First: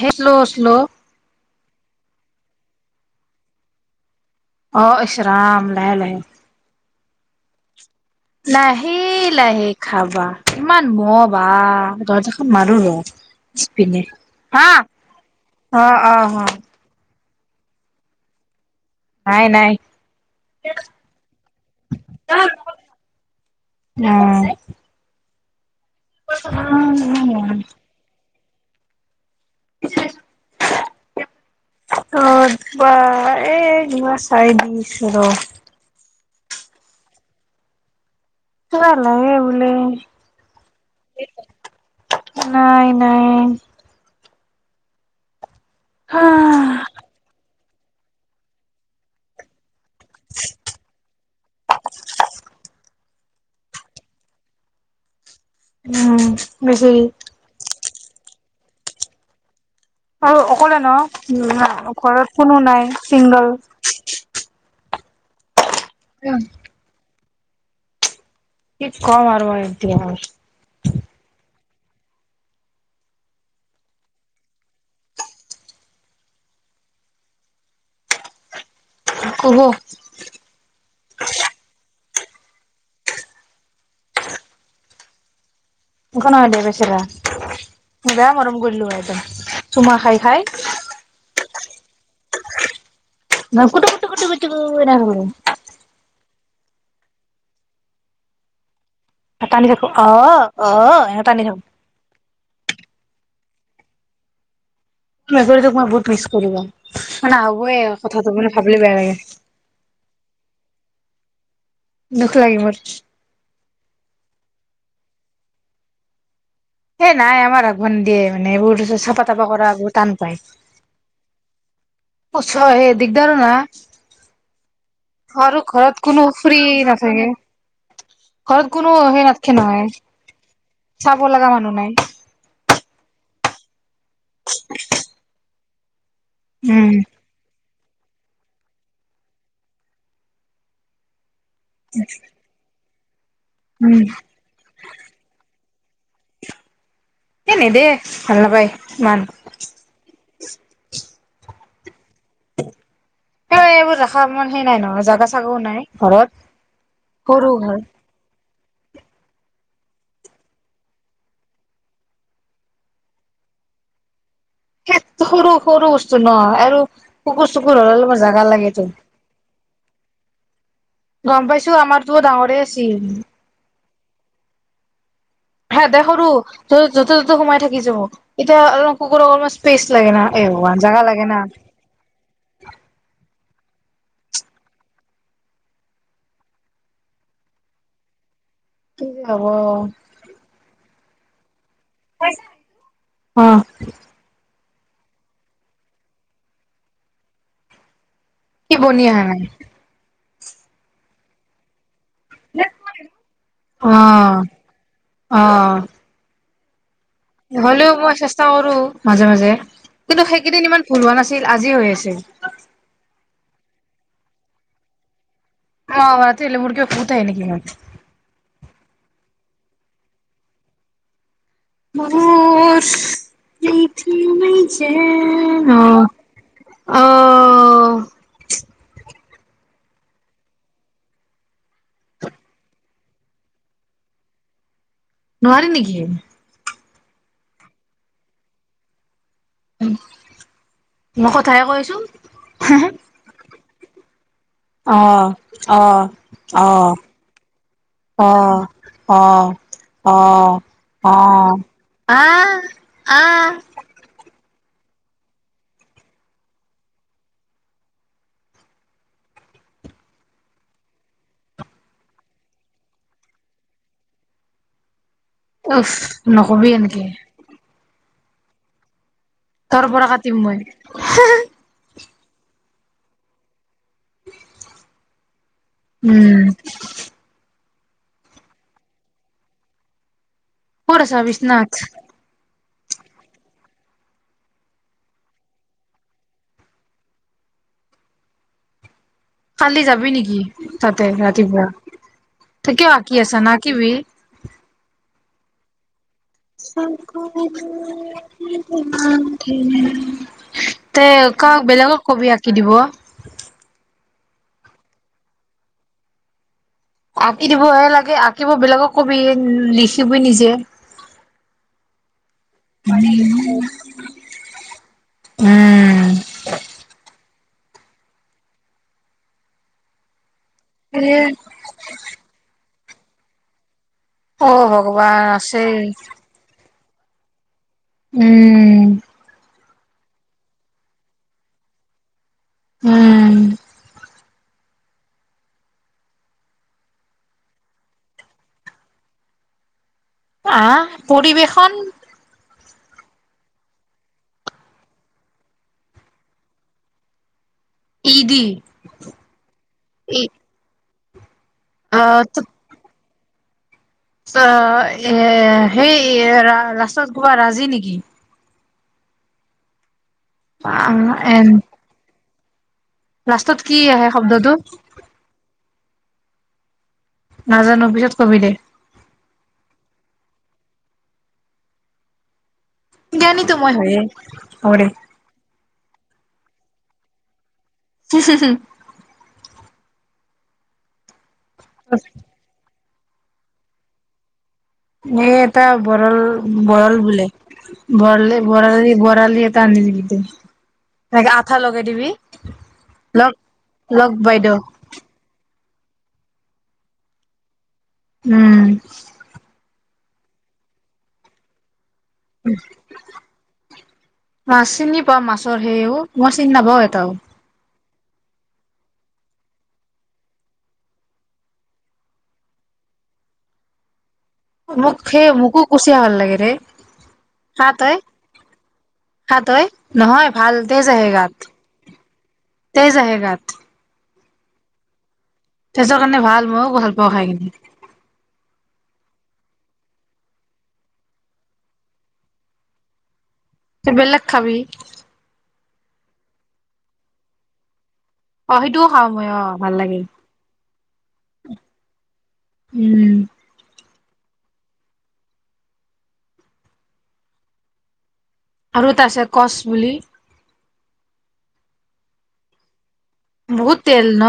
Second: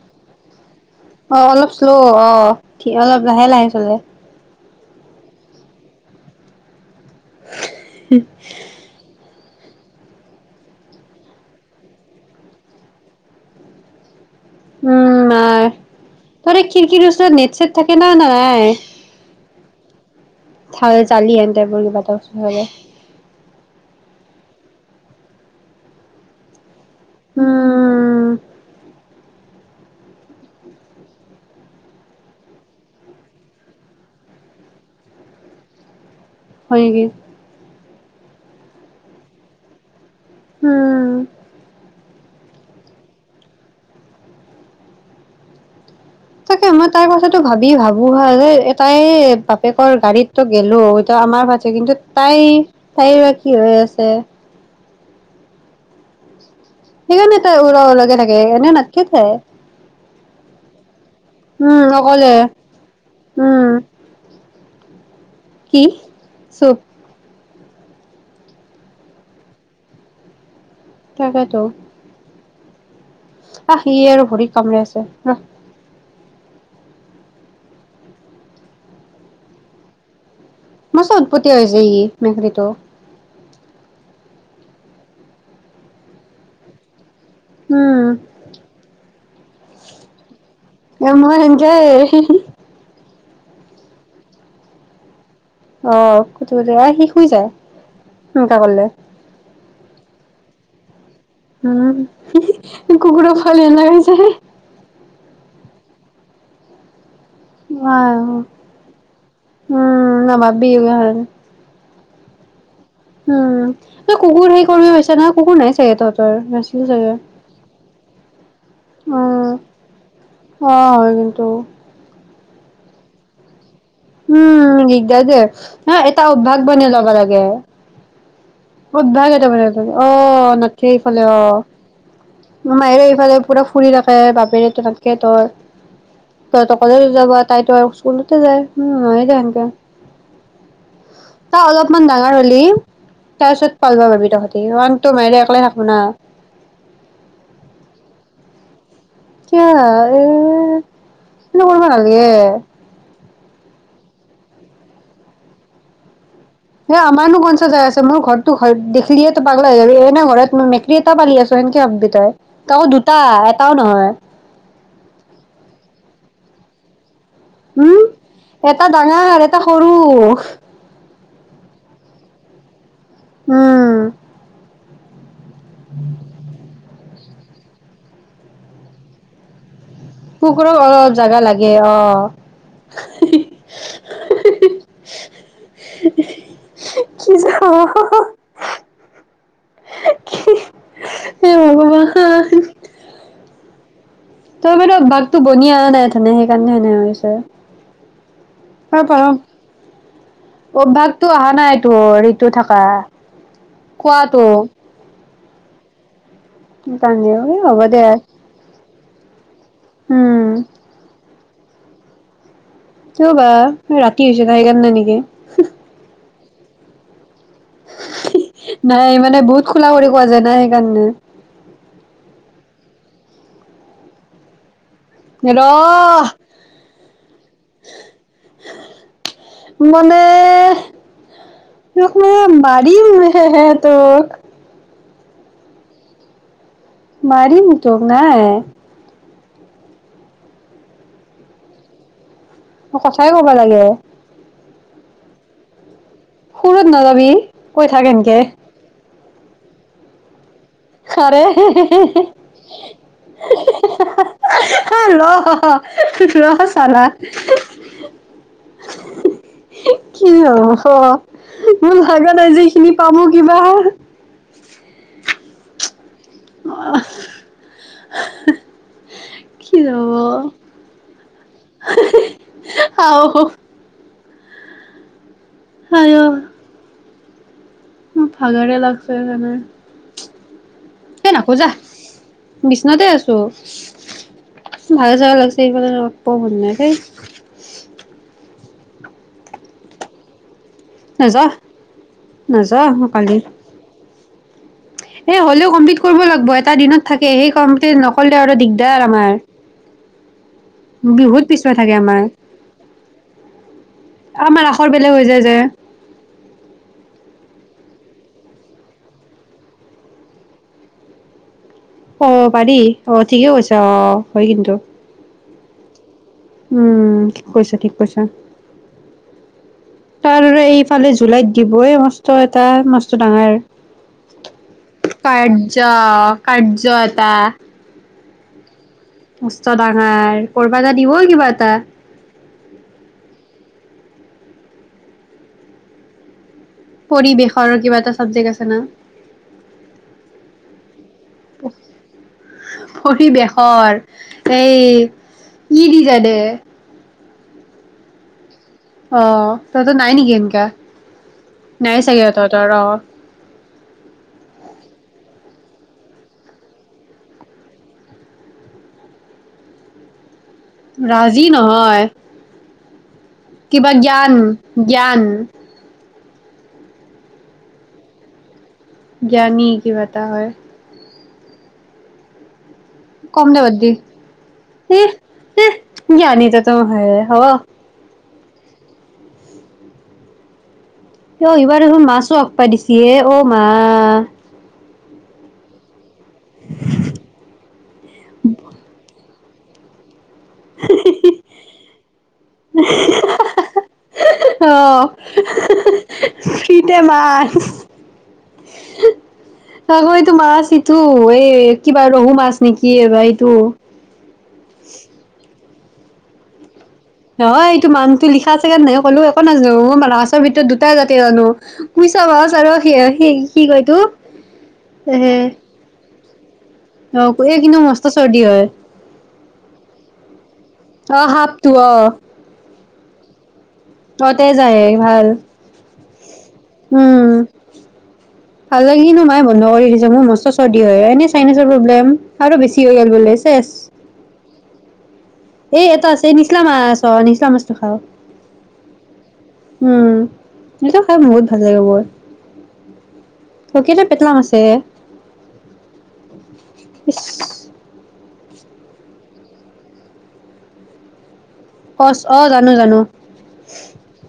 হে slow slow অ অলপ শ্ল' অ' অলপ লাহে লাহে চলে। অ' ইছৰাম লাহে লাহে। [unintelligible] লাহে খাবা, ইমান মহ বা, দৰ্জাখন মাৰো ৰ' পিছপিনে। হা উম অ অ অ [unintelligible] খিৰকিৰ ওচৰত নেত ছেট থাকে না নাই। নাই -নাই অ [unintelligible] [unintelligible] উম', অ', বা এ ', কিবা চাৰি দিন দিছে ৰ ', হয় নেকি? চোৱা লাগে বোলে। উম', নাই- নাই তাকে, মই তাৰ মাজতো ভাবি -ভাবো হা, যে তাই বাপেকৰ গাড়ীততো গেলো এইটো আমাৰ পাছে কিন্তু তাই, তাইৰ বা কি হৈ আছে। উম, বেচেৰি সেইকাৰণে তাই উলাও- উলাও কে, - থাকে এনে নাথকে তাই। আৰু অকলে ন', উম, ঘৰত কোনো নাই চিংগল। উম কি? চুট কি কম আৰু মই এতিয়া? তাকেটো। আহ, ' সি আৰু ভৰিত কামৰে আছে ৰ ', কুহু, মৎ্চ উৎপত্তিয়া হৈ আছে ই মেকৰিতু। একো নহয় দে বেচেৰা, উম বেয়া মৰম কৰিলো হয় একদম চুমা খাই - খাই। ধেই, হি -হি ন', কুতু -কুতু -কুতু-কুতু কৈ থাকো। অহ, কুতু - কুতু অহ ', সি শুই যায় সেনেকা কৰলে। টানি থাকো অহঃ -অহঃ হে, উম', হি- হি -ই কুকুৰৰফালে উলাই যায়। তোৰ মেকুৰীতোক মই বহুত মিছ কৰো ৰ, ' ৱাইহো উম, নাভাব্বি এগলাখান। হম, দুখ লাগে মোৰ। উম', নহয় কুকুৰ সেই কমে হৈছে ন', কুকুৰ নাই চাগে তহঁতৰ? চাগে সেই নাই আমাৰ, গনদিয়ে, মানে এইবোৰ তাৰপিচত চাফা- তাফা উম কৰা বহুত টান পায়। অ হয় কিন্তু সঁচা এ দিগদাৰো না, দিগদাৰি দে, আৰু ঘৰত নহয় কোনো এটা ফ্ৰী অভ্যাস বনাই লব নাথাকে লাগে, ঘৰত কোনো সেই অভ্যাস এটা নাথকে বনাব নহয় লাগে অ', নাথকে চাব এইফালে লগা অ', মানুহ নাই মায়েৰে এইফালে, পূৰা। ফুৰি থিখে তাকেই তেনেকে তই। উম তহঁতৰফালে যাব তাইতো আৰু। স্কুলতে যায়। উম হয় এনকা। তই অলপমান ডাঙৰহলি। তাৰ পিছত উম পালা পাৰিবা পাৰি তহঁতি কাৰন তোমি একেলে থাক। শুনা। এনে দেই ভাল নাপায় ইমান কিয় এ। [unintelligible] উয়ে। এ এইবোৰ ৰখা মন হে নাই নহয় জাগা চাগাও নাই ঘৰত। এ আমাৰনো সৰু কঞ্চা ঘৰ যাগা আছে মোৰ ঘৰত। ঘৰত দেখিলিয়ে পাগলা হৈ যাবি এ ন ঘৰত মেকুৰী এটা পালি আছো। সেনকে ভাবিবি তই তাকো দুটা এটাও নহয়। সে সৰু সৰু বস্তু নহয় আৰু। কুকুৰ চকুৰ হলে উম অলপমান জাগা এটা লাগেতো ডাঙৰ এটা সৰু গম পাইছো আমাৰতো ডাঙৰে আছিল। [unintelligible] হে এটা সৰু। যতে ততে সোময় থাকি যাব এতিয়া কুকুৰ অকন স্পেছ। কুকুৰক অলপ জাগা লাগে অ। হি হি। হি হি হি হি কিযে হ'ব হ হ। কিযে হ'ব। এই বাবা [unintelligible] [unintelligible] তই বাৰু বাঘটো বনি অহা নাই অধনি সেইকাৰণে এনে হৈছে। কি আৰু বনি পাৰ আহা নাই? অভ্যাসটো আহা নাই অ ঋতু থাকা, কোৱাটো। অ অ অ হ'লেও হ'বদে মই চেষ্টা কৰো মাজে মাজে-। কিন্তু সেইকেইদিন ইমান ভুল হোৱা নাছিল। ছিল আজিও হৈ আছে। কিয় বা ৰাতি হৈছে না সেইকাৰণে নেকি। অহ বাত তই আহিলে মোৰ কিবা ভুত আহে নেকি? ইয়াত নাই মানে বহুত খুলা কৰি কোৱা যায় না সেইকাৰণে মনুস পৃথিৱী ৰ ছেঙ অহ অহ মানেহ [unintelligible] মাত দিম হে হে তক নোৱাৰি নেকি? মাৰিম অহ তক নাই। [unintelligible] মই কথাহে কৈছোঁঙ। ‌ সঁ সঁচাই ক'ব লাগে [unintelligible] অহ অহ‌ সুৰত নাযাবি কৈ থাক এনকে অহ অহ খৰে হে হে হে‌ সি আহ সি হে হে। হি হি ৰহ ৰহ চালা, কি হ'ব মোৰ ভাগত আজি এখিনি পাবো কিবা হে হে উফ নকবি এনকে হে হি তাৰ পৰা কাটিম মই। হে হে অহ হঅ [unintelligible] আই অ উম ভাগৰে লাগছে সেইকাৰণে ক'ত আছা এ নাখোজা বিচনাত? বিচনাতে আছো ভাগৰ চাগৰ লাগিছে সিফালে লগ মন নাই দেই কালি যাবি নেকি? তাতে নাযাওঁ ৰাতিপুৱা তই নাযাওঁ কিয় আঁকি আছা নাকিবি। এহ হ'লেও কম্পিলিত নকৰিলে আৰু দিগদাৰ আমাৰ [unintelligible] তে বিহুত কাক পিছুৱাই থাকে বেলেগক আমাৰ কবি আঁকি দিব? আমাৰ আখৰ বেলেগ হৈ যায় যে আঁকি দিবহে লাগে আঁকিব বেলেগক কবি লিখিবি নিজেই অ পাৰি অ ঠিকেই কৈছে অ হয় কিন্তু উম উম কৈছা ঠিক কৈছা তাৰ এইফালে এ জুলাইত দিবই মস্ত এটা ম [inaudible] ডাঙৰ অ ভগৱান আছে কাৰ্য [inaudible] উম মষ্ট ডাঙৰ কৰবা এটা দিব কিবা এটা উম পৰিৱেশৰ কিবা এটা চাবজেক্ট আছে না আহ পৰিৱেশন পৰিৱেশৰ এই কি দি জানে ঈ দি অ সিহঁতৰ নাই নেকি এনকা নাই চাগে আহ সিহঁতৰ ৰ এ সেই লাষ্টত গবা ৰাজি নেকি ৰাজি এন নহয় লাষ্টত কি কিবা আহে জ্ঞান শব্দটো জ্ঞান নাজানো পিছত কবি দে জ্ঞানী কিবা এটা হয়। কম জ্ঞানীতো দে মই বাদ দি হয়ে হ'ব দে ইহ, সিহ। জ্ঞানী ত'তো ম‌ই হয়ে হব। [inaudible] অ', এইবাৰ আৰু মাছো একসোপা দিছি। ইয়ে ও মা। ইয়ে এটা বৰল। বৰল বোলে বৰলে বৰালি বৰালি এট। তান [unintelligible] লগ লগ বাইদেউ [unintelligible] অ'। [unintelligible] ফ্ৰীতে মাছ। উম। [unintelligible] মাছ ইটো এ। কিবা ৰহু মাছ নেকি এ ভাই এইটো। হে অ', ম‌ই চিন নাপাওঁ এ নহয়। মানুহটো লিখা আছেগে নাই ক'লো একো নাজানো মই মাছৰ ভিতৰত দুটাই জাতি জানো, কুইছা মাছ আৰু সিয়ে সি কি কয় ইটো মোক সেই মোকো কুচিয়া ভাল লাগে। হে অ', এই কিন্তু মস্ত চৰ্দি হয়। খা তই নহয়। ভাল তেজ আহে অ গাত, সাপটো অ তেজ আহে গাত। তহঁতে যায় ভাল। তেজৰ কাৰণে ভাল ময়ো ভাল পাওঁ খাই কিনে। কিনো মাই বন্ধ কৰি দিছে মোৰ মস্ত চৰ্দি হয় এনে চাইনাচৰ প্ৰব্লেম আৰু বেছি হয় ইয়াৰ বোলে ত বেলেগ খাবি। এ, এটা আছে, এই নিচলা মাছ অ, নিচলা মাছটো খাও। অ সেইটোও খাওঁ মই অ ভাল লাগে উম, সেইটো খাই বহুত ভাল লাগে বৰ উম। অহ কেলে পেটলা মাছে ইছ আৰু এটা আছে কচ বুলি। কচ অহ জানো জানো। বহুত তেল ন।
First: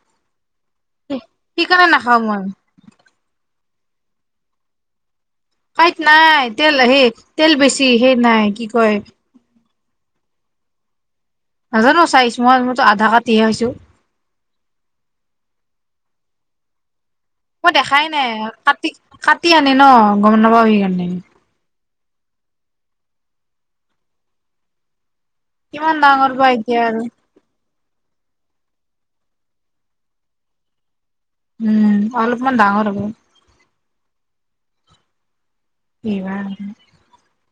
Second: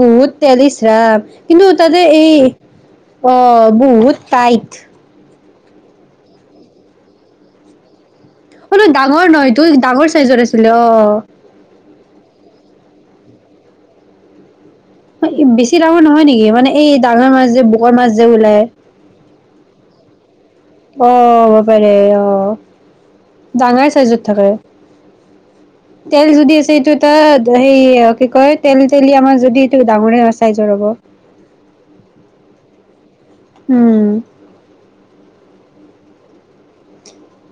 বহুত তেল ইচ ৰাম কিন্তু সেইকাৰণে তাতে নাখাও এই মই অহ। বহুত কাইত। কাইত নাই তেল হে তেল বেছি সেই নাই কি কয় তই ডাঙৰ চাইজৰ আছিলে অ নাজানো চাইছ মই মইতো আধা কাটিহে খাইছো বেছি ডাঙৰ নহয় নেকি মানে এই ডাঙৰ মাছ যে মই বুকৰ দেখাই মাছ যে নাই ওলাই কাটি কাটি আনে ন গম নাপাবি তেন্তে অ অ বাপাৰে ডাঙাই চাইজত থাকে কিমান তেল ডাঙৰ বা যদি আছে এতিয়া সেইটো আৰু ত এই কি কয় তেল তেলিয়া মাছ যদি এইটো ডাঙৰে চাইজৰ হব উম অলপমান ডাঙৰ হ'ব উম এইবাৰ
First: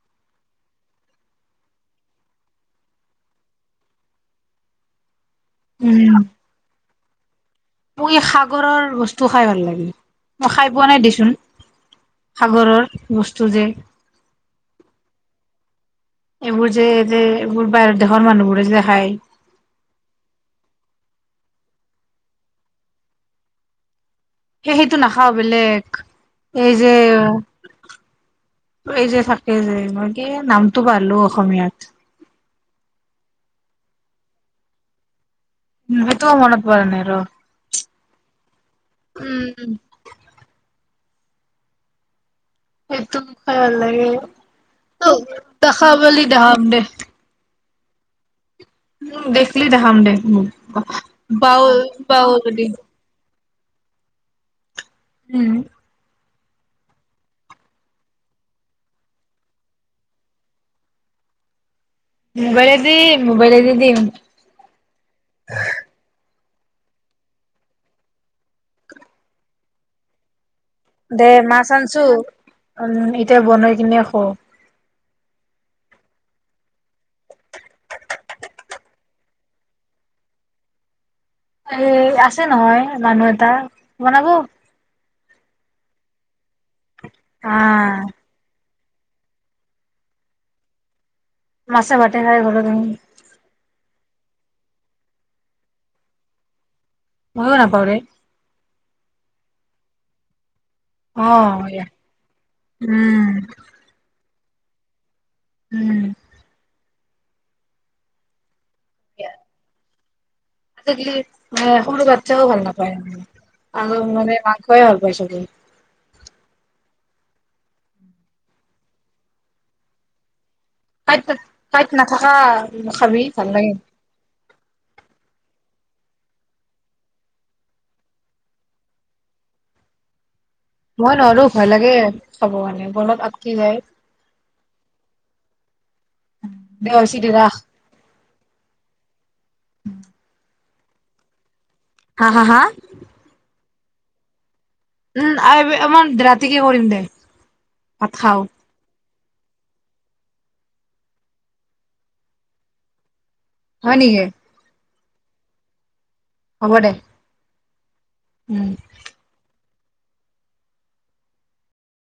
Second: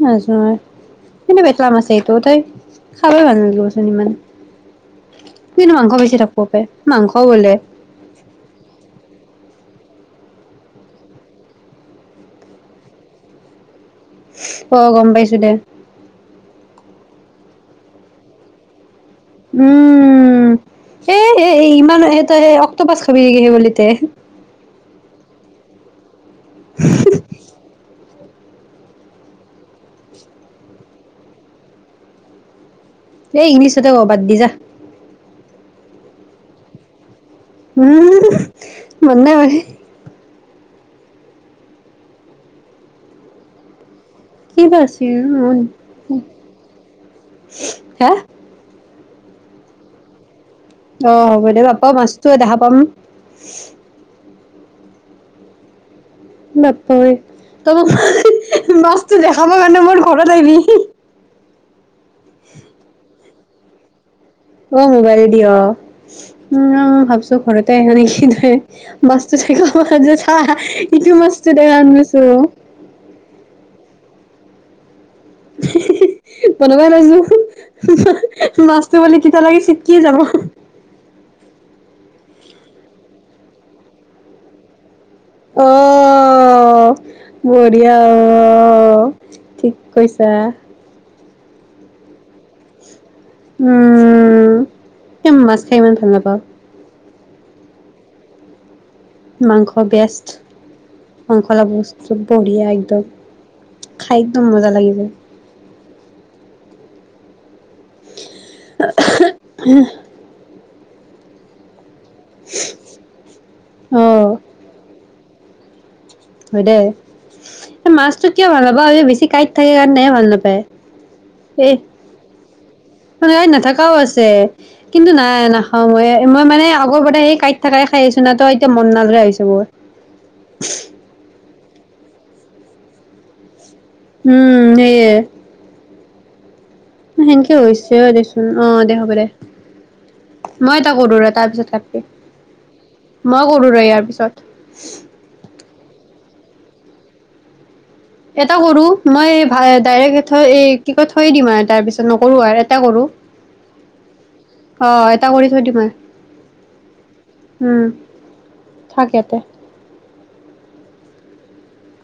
নাজনো নহয় কিন্তু পেটলা মাছ এইটোত এই খাবই ভাল নালাগিবচোন ইমান কিন্তু মাংস উম বেছি থাকিব পাৰে মাংস বলে। মোক ই সাগৰৰ বস্তু খাই ভাল লাগে। মই খাই পোৱা নাই দেচোন সাগৰৰ বস্তু যে। অ গম পাইছো দে। এইবোৰ যে যে এইবোৰ বাহিৰত দেখৰ মানুহবোৰে যে খায়। উম সেই ইমান এ অক্টোপাচ খবি নেকি হেই বুলি তে? সেই সেইটো নাখাও বেলেগ। এই যে এই যে থাকে যে, মই কি নামটো পাহৰিলোঁ অসমীয়াত। এই ইংলিছতে ক', বাদ দি যা উ সেইটোও মনত পৰা নাই ৰ। উম [inaudible] মানে [inaudible] উম সেইটো খাই ভাল লাগে। কি বা আছিল ত খাবলী [unintelligible] দে হে? উম দেখলি দেখাম দে। অ হ'ব দে পাও বাপা পাও মাছটো দেখা যদি পাম। [unintelligible] উম। নাপাওয়ে ত মোক মাছটো দেখাব কাৰণে মোৰ ঘৰত আহিবি। বৰ দি। মোবাইলেৰে দিম। অ মোবাইলে দি অ। উ ভাবছো ঘৰতে আহে নেকি তই। নে মছটো চাই যে চা [inaudible] দে মাছটো মাছ দেখা আনছো আনিছো উম এতিয়া বনাই কিনে খৌ। [unintelligible] বনাবাই লৈছো মাছটো ম তিত লাগে চিটকে যাব। এ আছে নহয় মানুহ এটা বনাব। অ বঢ়িয় আহ অ। ঠিক কৈছা। মাছে ভাতে খাই গলো তুমি। উম স মাছ খাই ইমান ভাল নাপাওঁ। মইও নাপাওঁ ৰে মাংস বেষ্ট। মাংস লা অ', এয়া বস্তু বহিয়া একদম উম, খাই। মজা লাগি যাই। উম। উ [inaudible] হ [unintelligible] আগ্লি অ। স গাতও ভাল নাপায় আৰু অ', মানে মাংসে ভাল পায় চব। হয় দে মাছতো কিয় ভাল নাপা আৰু বেছি কাঁইট থাকে কাৰণেে ভাল নাপায়। কাই কাইট নথকা। মানেই নাথকাও আছে কিন্তু নাই ন। অ মই মই মানে আগৰ পৰা সেই কাঁট থাকাইে খাই আছো ন তো এতিয়া মন নাজৰে হৈছে বোৰ। মই নোৱাৰো ভয় লাগে। হব মানে বনত আটকি যায়। উম সেই। দে হৈছে দে সেনেকে ৰাখ হৈছে অ দেচোন আহ দে হ'ব দে। মই এটা কৰো তাৰ পিছত। হা হা হা। ইয়াৰ পিছত। তিকে কৰিম দে। ভাত খাওঁ এটা কৰো। মই ডাইৰেক্ট থ কি ক থৈ দিম আৰু তাৰ পিছত নকৰো আৰু এটা কৰো। হয় নেকি। অ এটা কৰি থৈ দি মই। হব দে। উম। উম। থাক ইয়াতে।